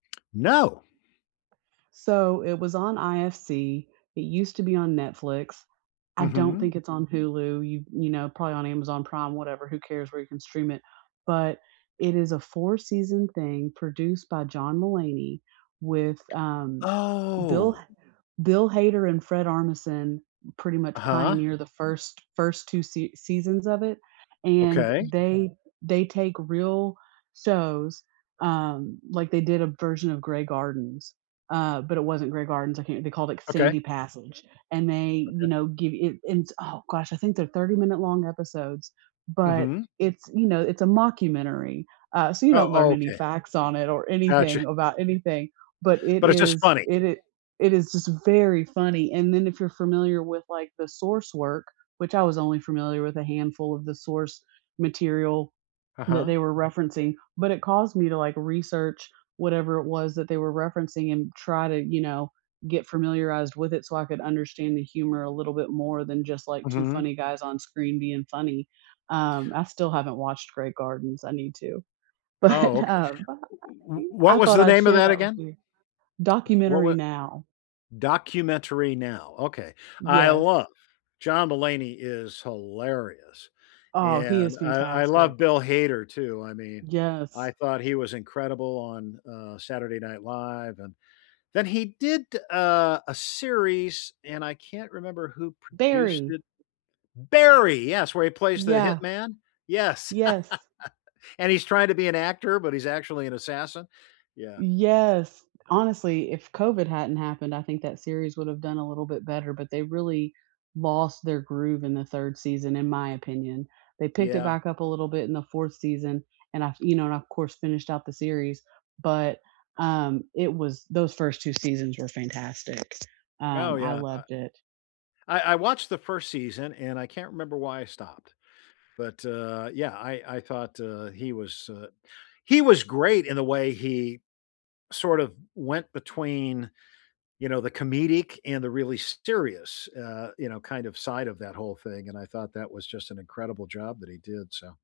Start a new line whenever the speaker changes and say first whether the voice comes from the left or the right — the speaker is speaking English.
left: No.
right: So, it was on IFC; It used to be on Netflix. I don't
left: Mhm.
right: think it's on Hulu, y you know, probably on Amazon Prime, whatever, who cares where you can stream it? But it is a four-season thing produced by John Mulaney with, um Bill
left: Oh.
right: H Bill Hader and Fred Armisen pretty much
left: Uh-huh.
right: pioneer the first first 2 sea seasons of it, and
left: Okay.
right: they they take real shows, um like they did a version of Grey Gardens, uh, but it wasn't Grey Gardens I can't th they called it
left: Okay.
right: Sandy Passage. And they, you
left: Okay.
right: know, give it oh gosh, I think they're thirty-minute-long episodes, but
left: Mhm.
right: it's, you know, it's a mockumentary, uh, so you don't
left: Oh,
right: learn
left: oh,
right: any
left: okay.
right: facts on it or
left: Gotcha.
right: anything about anything, But it
left: But it's just
right: is
left: funny.
right: it i it is just very funny. And then if you're familiar with the source work, which I was only familiar with a handful of the source material that
left: Uh-huh.
right: they were referencing, but it caused me to, like, research whatever it was that they were referencing and try to, you know, get familiarized with it so I could understand the humor a little bit more than just like 2
left: Mhm.
right: funny guys on screen being funny. Um, I still haven't watched Grey Gardens. I need to.
left: Oh,
right: But,
left: okay.
right: uh,
left: W w
right: I
left: what was
right: thought
left: the
right: I'd
left: name of
right: share
left: that
right: that with
left: again?
right: you
left: Wh
right: Documentary
left: wa
right: Now.
left: Documentary Now, okay. I
right: Yes.
left: love John Mulaney is hilarious.
right: Oh, he
left: And
right: is
left: I I love
right: fantastic.
left: Bill Hader too, I mean, I
right: Yes.
left: thought he was incredible on, uh, Saturday Night Live, and Then he did, uh, a series, and I can't remember who produced
right: Barry.
left: it Barry, yes, where he plays the
right: Yeah.
left: hitman? Yes.
right: Yes.
left: And he's tryna be an actor, but he's actually an assassin. Yeah.
right: Yes. Honestly, if COVID hadn't happened, I think that series would have done a little bit better, but they really lost their groove in the 3rd season, in my opinion. They picked it
left: Yeah.
right: back up a little bit in the 4th season, and af you know, of course finished out the series, but, um, it was those 1st 2 seasons were fantastic.
left: Oh,
right: Um, I
left: yeah,
right: loved it.
left: I I I watched the 1st season, and I can't remember why I stopped. But, uh, yeah, I I thought, uh, he was uh, he was great in the way he sort of went between, you know, the comedic and the really serious, uh, you know, kind of side of that whole thing, and I thought that was just an incredible job that he did, so.